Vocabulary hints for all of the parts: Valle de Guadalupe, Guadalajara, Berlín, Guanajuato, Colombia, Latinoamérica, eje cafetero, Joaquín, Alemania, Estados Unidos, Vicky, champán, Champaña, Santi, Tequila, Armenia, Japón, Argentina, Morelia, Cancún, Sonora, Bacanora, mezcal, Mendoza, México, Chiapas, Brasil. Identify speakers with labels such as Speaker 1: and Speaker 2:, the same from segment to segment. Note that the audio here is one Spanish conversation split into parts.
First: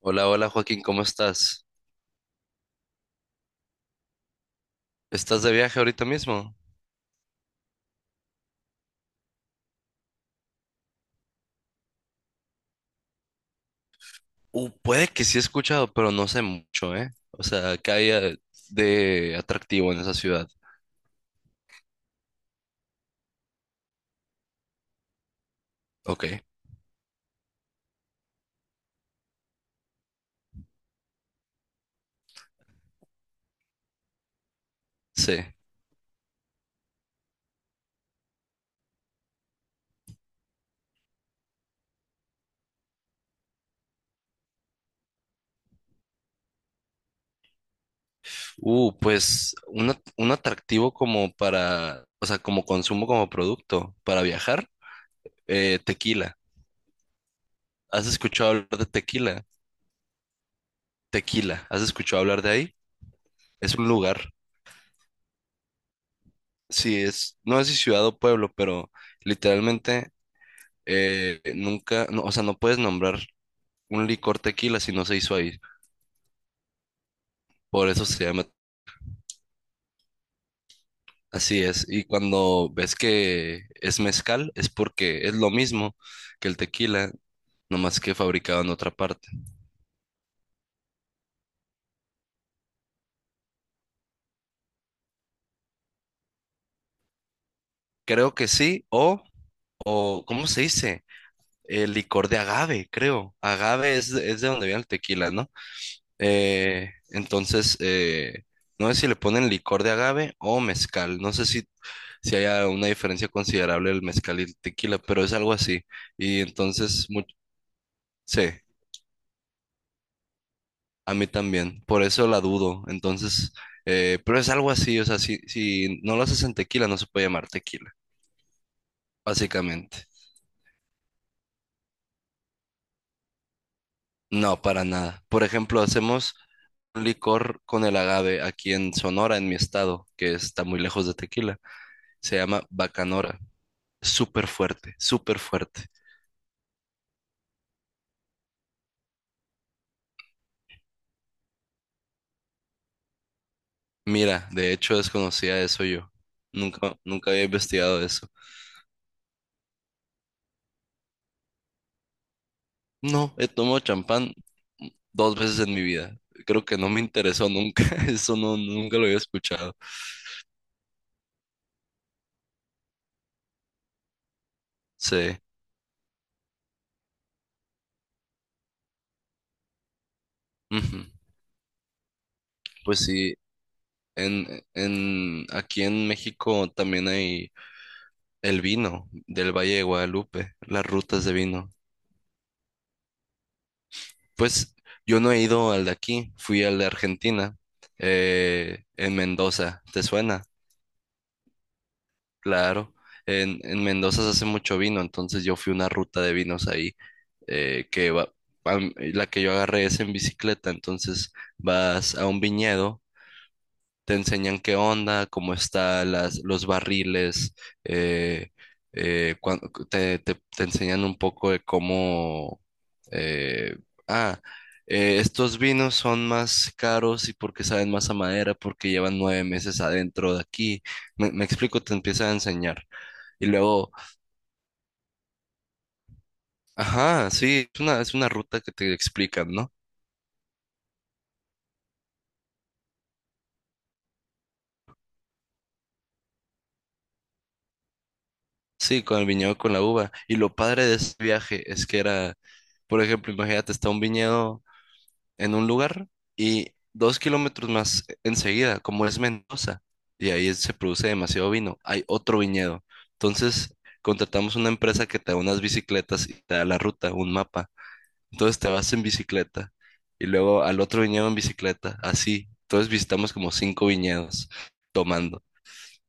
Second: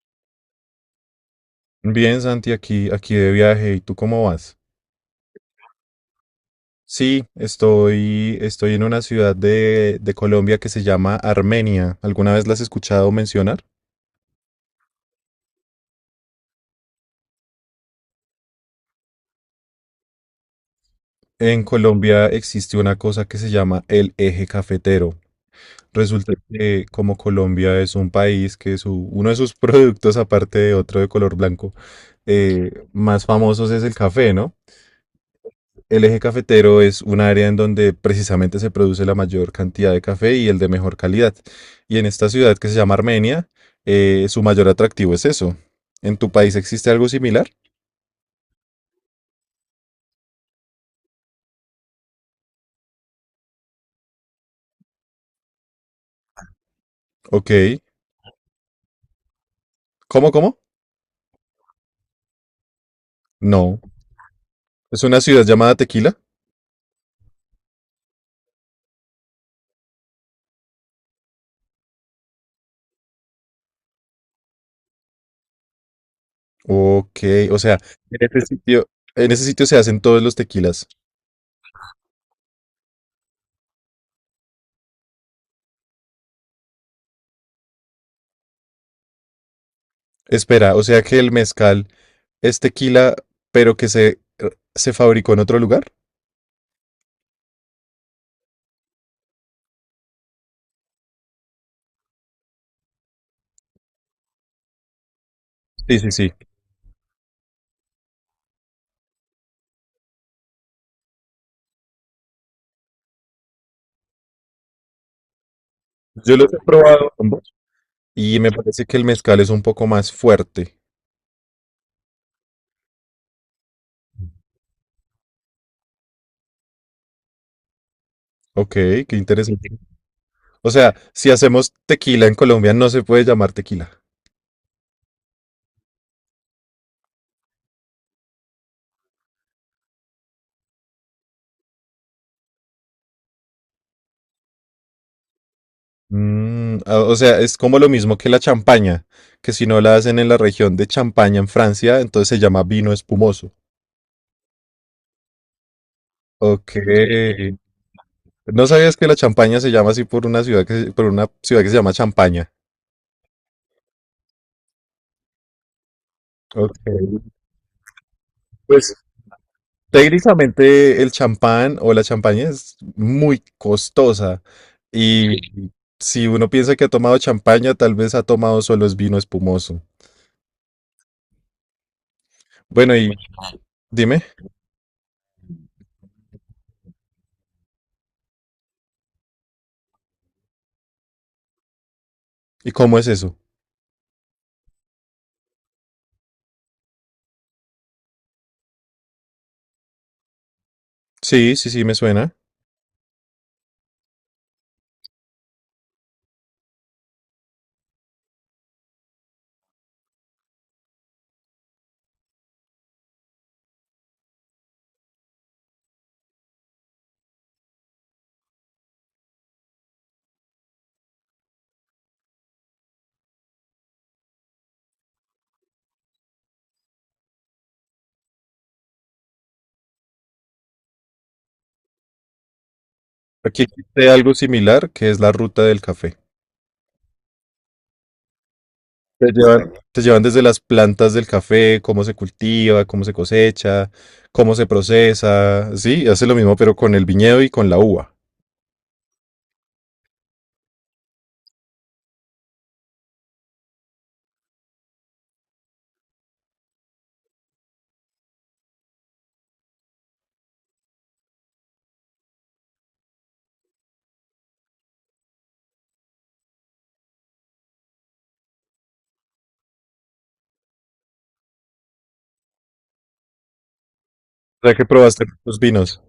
Speaker 1: Hola, hola Joaquín, ¿cómo estás?
Speaker 2: Bien, Santi, aquí de viaje. ¿Y tú cómo vas?
Speaker 1: ¿Estás de viaje ahorita mismo?
Speaker 2: Sí, estoy en una ciudad de Colombia que se llama Armenia. ¿Alguna vez la has escuchado mencionar?
Speaker 1: Puede que sí he escuchado, pero no sé mucho, ¿eh? O sea, ¿qué hay de atractivo en esa ciudad?
Speaker 2: En Colombia existe una cosa que se llama el eje cafetero.
Speaker 1: Ok,
Speaker 2: Resulta que como Colombia es un país uno de sus productos, aparte de otro de color blanco, más famosos es el café, ¿no?
Speaker 1: sí.
Speaker 2: El eje cafetero es un área en donde precisamente se produce la mayor cantidad de café y el de mejor calidad. Y en esta ciudad que se llama Armenia, su mayor atractivo es eso. ¿En tu país existe algo similar?
Speaker 1: Pues un atractivo como para, o sea, como consumo, como producto para viajar, tequila.
Speaker 2: Ok.
Speaker 1: ¿Has escuchado hablar de tequila?
Speaker 2: ¿Cómo, cómo?
Speaker 1: Tequila, ¿has escuchado hablar de ahí? Es
Speaker 2: No.
Speaker 1: un lugar,
Speaker 2: ¿Es una ciudad llamada Tequila?
Speaker 1: sí, es, no sé si ciudad o pueblo, pero literalmente nunca, no, o sea, no puedes nombrar un licor tequila si no se hizo ahí.
Speaker 2: Ok. O sea,
Speaker 1: Por eso se
Speaker 2: en
Speaker 1: llama.
Speaker 2: ese sitio, en ese sitio se hacen todos los tequilas.
Speaker 1: Así es. Y cuando ves que es mezcal, es porque es lo mismo que el tequila, nomás que fabricado en otra parte.
Speaker 2: Espera, o sea que el mezcal es tequila, pero que se fabricó en otro lugar.
Speaker 1: Creo que sí, o ¿cómo se dice? El licor de agave, creo. Agave es, es de donde viene el tequila, ¿no?
Speaker 2: Sí, sí, sí.
Speaker 1: Entonces, no sé si le ponen licor de agave o mezcal. No sé si haya una diferencia considerable del mezcal y el tequila, pero es algo así.
Speaker 2: Yo
Speaker 1: Y
Speaker 2: los he
Speaker 1: entonces,
Speaker 2: probado ambos y me
Speaker 1: sí.
Speaker 2: parece que el mezcal es un poco más fuerte.
Speaker 1: A mí también, por eso la dudo. Entonces, pero es algo así, o sea, si no lo haces en tequila, no se puede llamar tequila,
Speaker 2: Ok, qué interesante.
Speaker 1: básicamente.
Speaker 2: O sea, si hacemos tequila en Colombia no se puede llamar tequila.
Speaker 1: No, para nada. Por ejemplo, hacemos un licor con el agave aquí en Sonora, en mi estado, que está muy lejos de tequila. Se llama Bacanora. Súper fuerte, súper fuerte.
Speaker 2: Mm, ah, o sea, es como lo mismo que la champaña, que si no la hacen en la región de Champaña en Francia, entonces se llama vino espumoso.
Speaker 1: Mira, de hecho desconocía eso yo.
Speaker 2: Ok.
Speaker 1: Nunca, nunca había investigado eso.
Speaker 2: ¿No sabías que la champaña se llama así por una ciudad por una ciudad que se llama Champaña?
Speaker 1: No, he tomado champán dos veces en mi vida. Creo que no me
Speaker 2: Ok.
Speaker 1: interesó nunca. Eso no,
Speaker 2: Pues
Speaker 1: nunca lo había escuchado.
Speaker 2: técnicamente el champán o la champaña es muy costosa y
Speaker 1: Sí.
Speaker 2: sí, si uno piensa que ha tomado champaña, tal vez ha tomado solo es vino espumoso.
Speaker 1: Ujú.
Speaker 2: Bueno,
Speaker 1: Pues
Speaker 2: y
Speaker 1: sí,
Speaker 2: dime,
Speaker 1: aquí en México también hay el vino del Valle de Guadalupe, las rutas de vino.
Speaker 2: ¿y cómo es eso?
Speaker 1: Pues yo no he ido al de aquí, fui al de Argentina, en Mendoza. ¿Te suena?
Speaker 2: Sí, sí, sí, me suena.
Speaker 1: Claro, en Mendoza se hace mucho vino, entonces yo fui una ruta de vinos ahí, que va, la que yo agarré es en bicicleta, entonces vas a un viñedo, te enseñan qué onda, cómo están los barriles, eh, eh, cuan- te enseñan un poco de cómo. eh, ah, Estos vinos son más caros y porque saben más a madera, porque llevan 9 meses adentro de aquí. Me explico, te empieza a enseñar. Y
Speaker 2: Aquí
Speaker 1: luego,
Speaker 2: existe algo similar que es la ruta del café.
Speaker 1: ajá, sí, es una, ruta que te
Speaker 2: Te
Speaker 1: explican, ¿no?
Speaker 2: llevan, te llevan desde las plantas del café, cómo se cultiva, cómo se cosecha, cómo se procesa. Sí, hace lo mismo, pero con el viñedo y con la uva.
Speaker 1: Sí, con el viñedo, con la uva. Y lo padre de ese viaje es que era, por ejemplo, imagínate, está un viñedo en un lugar y 2 kilómetros más enseguida, como es Mendoza, y ahí se produce demasiado vino, hay otro viñedo. Entonces, contratamos una empresa que te da unas bicicletas y te da la ruta, un mapa. Entonces, te vas en bicicleta y luego al otro viñedo en bicicleta, así. Entonces, visitamos como cinco viñedos
Speaker 2: O sea que probaste
Speaker 1: tomando.
Speaker 2: muchos vinos,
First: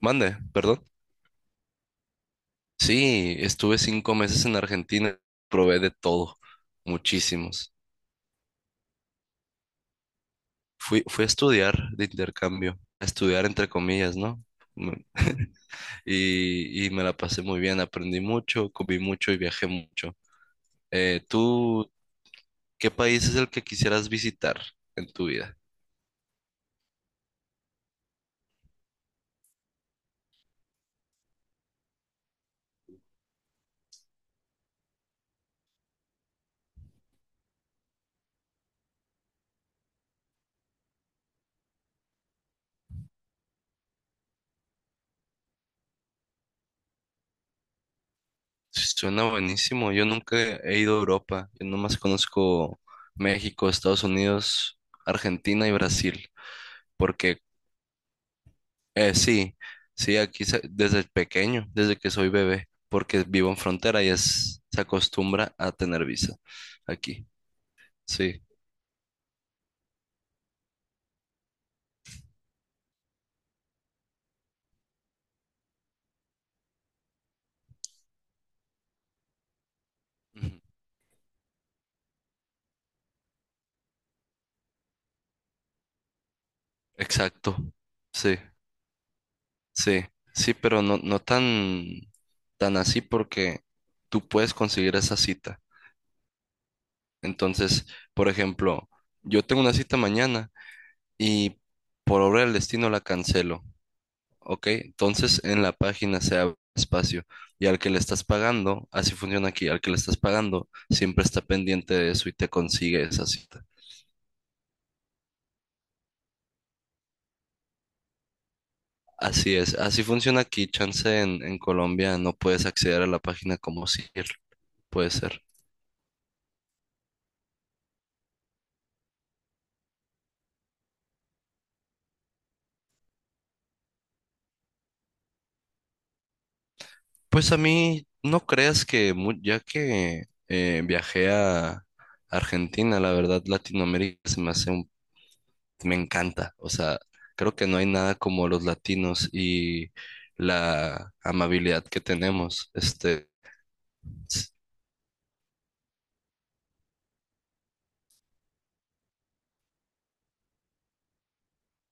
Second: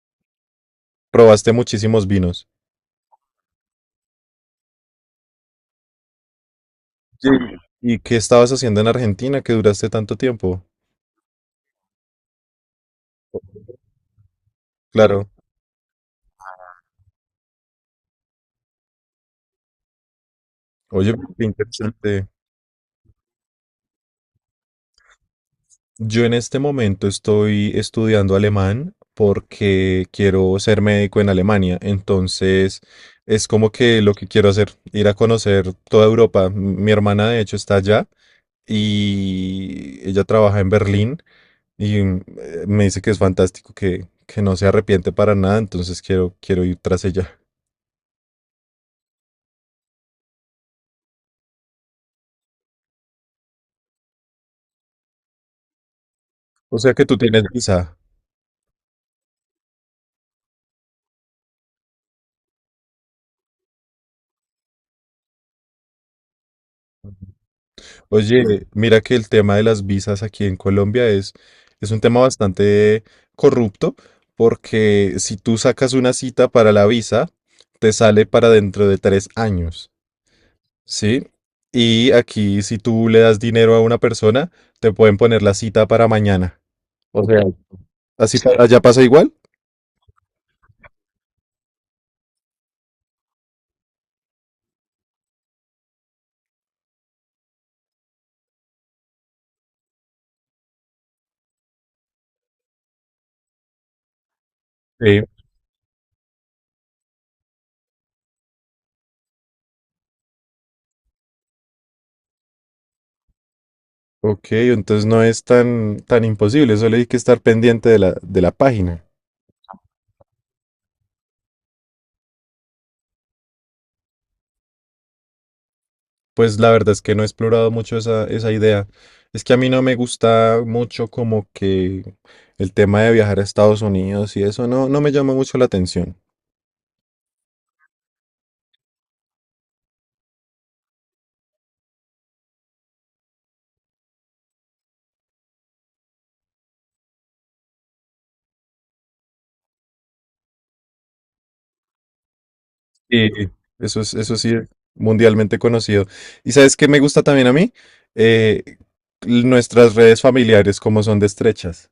Speaker 1: Mande, perdón.
Speaker 2: probaste muchísimos vinos.
Speaker 1: Sí, estuve 5 meses en Argentina, probé de todo,
Speaker 2: Sí.
Speaker 1: muchísimos.
Speaker 2: ¿Y qué estabas haciendo en Argentina que duraste tanto tiempo?
Speaker 1: Fui a estudiar de intercambio, a estudiar entre comillas, ¿no? Me-
Speaker 2: Claro.
Speaker 1: y me la pasé muy bien, aprendí mucho, comí mucho y viajé mucho.
Speaker 2: Oye, qué
Speaker 1: ¿Tú
Speaker 2: interesante.
Speaker 1: qué país es el que quisieras visitar en tu vida?
Speaker 2: Yo en este momento estoy estudiando alemán porque quiero ser médico en Alemania. Entonces, es como que lo que quiero hacer, ir a conocer toda Europa. Mi hermana, de hecho, está allá y ella trabaja en Berlín y me dice que es fantástico, que no se arrepiente para nada. Entonces, quiero ir tras ella.
Speaker 1: Suena buenísimo, yo nunca he ido a Europa, yo nomás conozco México, Estados Unidos, Argentina y Brasil,
Speaker 2: O sea que tú
Speaker 1: porque
Speaker 2: tienes visa.
Speaker 1: Sí, sí, aquí desde pequeño, desde que soy bebé, porque vivo en frontera y es, se acostumbra a tener visa aquí, sí.
Speaker 2: Oye, mira que el tema de las visas aquí en Colombia es un tema bastante corrupto, porque si tú sacas una cita para la visa, te sale para dentro de tres años,
Speaker 1: Ujú.
Speaker 2: ¿sí? Y aquí si tú le das dinero a una persona, te pueden poner la cita para mañana.
Speaker 1: Exacto,
Speaker 2: ¿Así,
Speaker 1: sí,
Speaker 2: sí, allá pasa igual?
Speaker 1: sí, sí, pero no, no tan, tan así porque tú puedes conseguir esa cita. Entonces, por ejemplo, yo tengo una cita mañana y por obra del destino la cancelo. Ok,
Speaker 2: Sí.
Speaker 1: entonces en la página se abre espacio y al que le estás pagando, así funciona aquí, al que le estás pagando siempre está pendiente de eso y te consigue esa cita.
Speaker 2: Ok, entonces no es tan imposible, solo hay que estar pendiente de la página.
Speaker 1: Así es, así funciona aquí, chance en Colombia no puedes acceder a la página como si puede ser.
Speaker 2: Pues la verdad es que no he explorado mucho esa idea. Es que a mí no me gusta mucho como que el tema de viajar a Estados Unidos y eso no, no me llama mucho la atención.
Speaker 1: Pues a mí no creas que ya que viajé a Argentina, la verdad Latinoamérica se me hace un me encanta. O sea, creo que no hay nada como los latinos y la amabilidad que tenemos.
Speaker 2: Sí.
Speaker 1: Este,
Speaker 2: Eso es, eso
Speaker 1: s-
Speaker 2: sí, mundialmente conocido. ¿Y sabes qué me gusta también a mí? Eh, nuestras redes familiares, como son de estrechas.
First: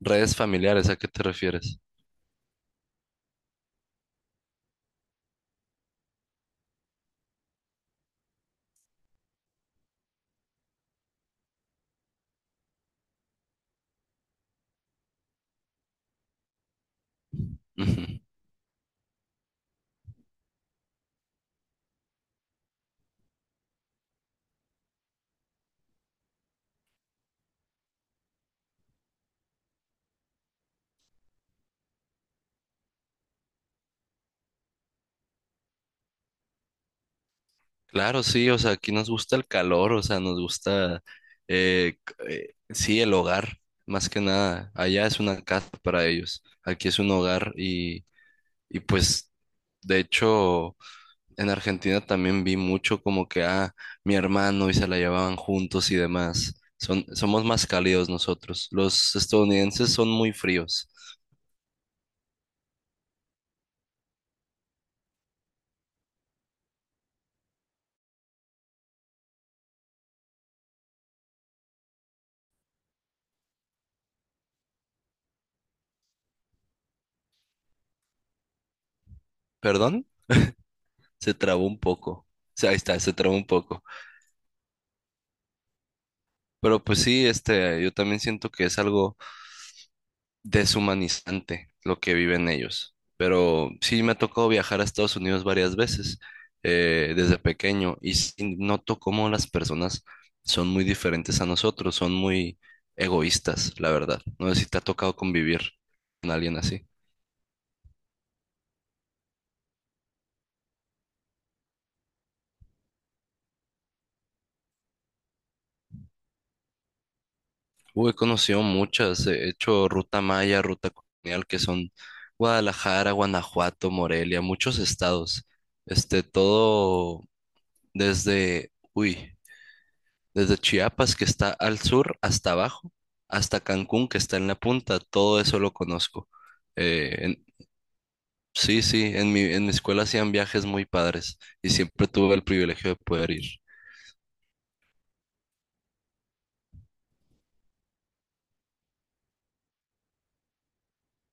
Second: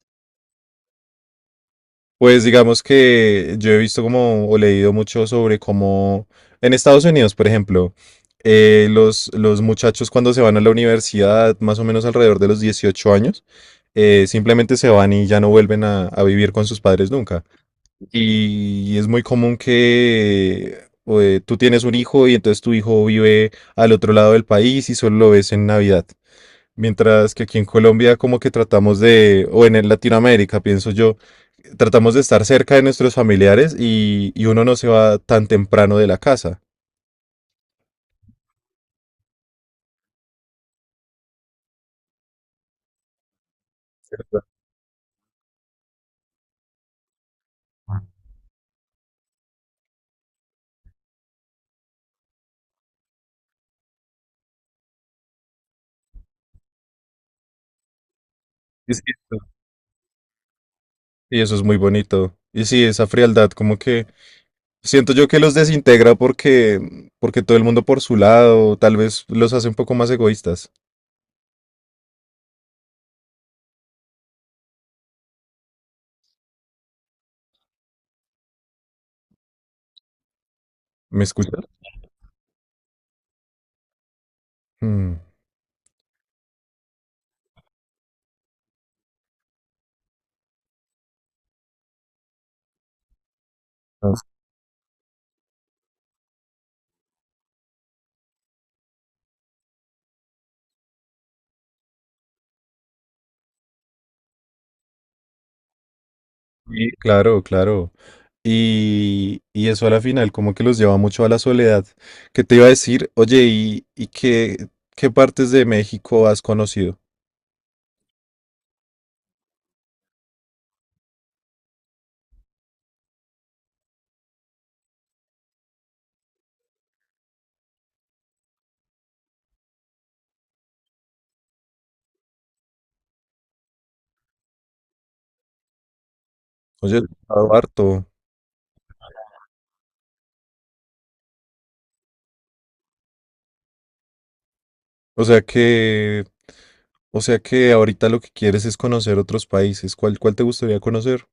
Speaker 1: redes familiares, ¿a qué te refieres?
Speaker 2: Pues digamos que yo he visto como o leído mucho sobre cómo en Estados Unidos, por ejemplo, los muchachos cuando se van a la universidad, más o menos alrededor de los 18 años, simplemente se van y ya no vuelven a vivir con sus padres nunca.
Speaker 1: Ujú.
Speaker 2: Y es muy común que tú tienes un hijo y entonces tu hijo vive al otro lado del país y solo lo ves en Navidad. Mientras que aquí en Colombia como que tratamos de, o en el Latinoamérica, pienso yo, tratamos de estar cerca de nuestros familiares y uno no se va tan temprano de la casa.
Speaker 1: Claro, sí, o sea, aquí nos gusta el calor, o sea, nos gusta, sí, el hogar, más que nada. Allá es una casa para ellos, aquí es un hogar y pues, de hecho. En Argentina también vi mucho como que, mi hermano y se la llevaban juntos y demás. Somos más cálidos nosotros.
Speaker 2: Y sí,
Speaker 1: Los
Speaker 2: eso
Speaker 1: estadounidenses son muy fríos.
Speaker 2: y eso es muy bonito. Y sí, esa frialdad como que siento yo que los desintegra porque todo el mundo por su lado, tal vez los hace un poco más egoístas.
Speaker 1: ¿Perdón?
Speaker 2: ¿Me
Speaker 1: Se
Speaker 2: escuchas?
Speaker 1: trabó un poco. O sea, ahí está, se trabó un poco.
Speaker 2: Mm,
Speaker 1: Pero pues sí, este, yo también siento que es algo deshumanizante lo que viven ellos. Pero sí me ha
Speaker 2: ah,
Speaker 1: tocado viajar a Estados Unidos varias veces desde pequeño y sí noto cómo las personas son muy diferentes a nosotros, son muy egoístas, la verdad. No sé si te ha tocado convivir con alguien así.
Speaker 2: sí, claro, claro. Y eso a la final como que los lleva mucho a la soledad. ¿Qué te iba a decir? Oye, ¿y qué partes de México has conocido?
Speaker 1: Uy, he conocido muchas, he hecho ruta maya, ruta colonial, que son Guadalajara, Guanajuato, Morelia, muchos estados. Este, todo desde, uy. Desde Chiapas, que está al sur, hasta abajo, hasta Cancún, que está en la punta, todo eso lo conozco.
Speaker 2: Oye, he
Speaker 1: Eh, en-
Speaker 2: estado harto.
Speaker 1: sí, sí, en mi escuela hacían viajes muy padres y siempre tuve el privilegio de poder ir.
Speaker 2: O sea que, o sea que ahorita lo que quieres es conocer otros países. ¿Cuál, cuál te gustaría conocer?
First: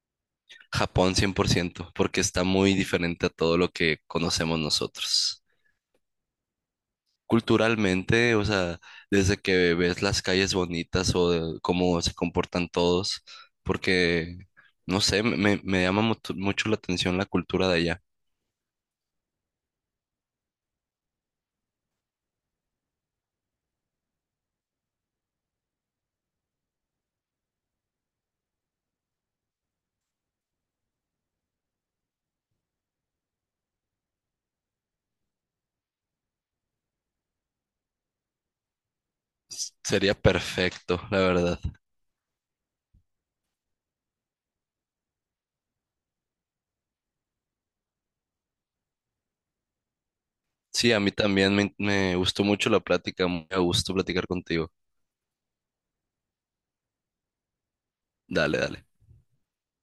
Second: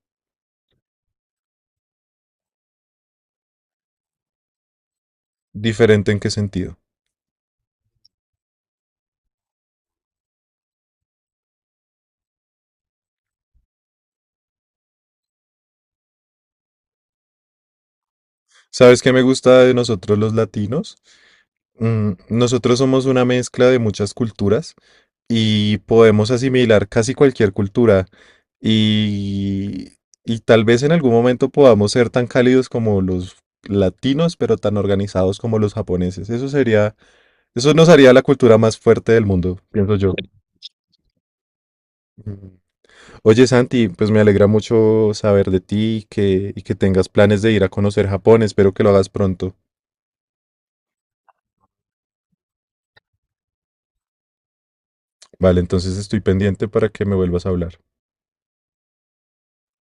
Speaker 1: Japón 100%, porque está muy diferente a todo lo que conocemos nosotros.
Speaker 2: ¿Diferente en qué sentido?
Speaker 1: Culturalmente, o sea, desde que ves las calles bonitas o de cómo se comportan todos, porque, no sé, me llama mucho mucho la atención la cultura de allá.
Speaker 2: ¿Sabes qué me gusta de nosotros los latinos? Mm, nosotros somos una mezcla de muchas culturas y podemos asimilar casi cualquier cultura y, y tal vez en algún momento podamos ser tan cálidos como los latinos, pero tan organizados como los japoneses. Eso sería, eso nos haría la cultura más fuerte del mundo, pienso yo.
Speaker 1: Sería perfecto, la verdad.
Speaker 2: Oye, Santi, pues me alegra mucho saber de ti y que tengas planes de ir a conocer Japón. Espero que lo hagas pronto.
Speaker 1: Sí, a mí también me gustó mucho la plática, muy a gusto platicar contigo.
Speaker 2: Vale, entonces estoy pendiente para que me vuelvas a hablar.
Speaker 1: Dale, dale.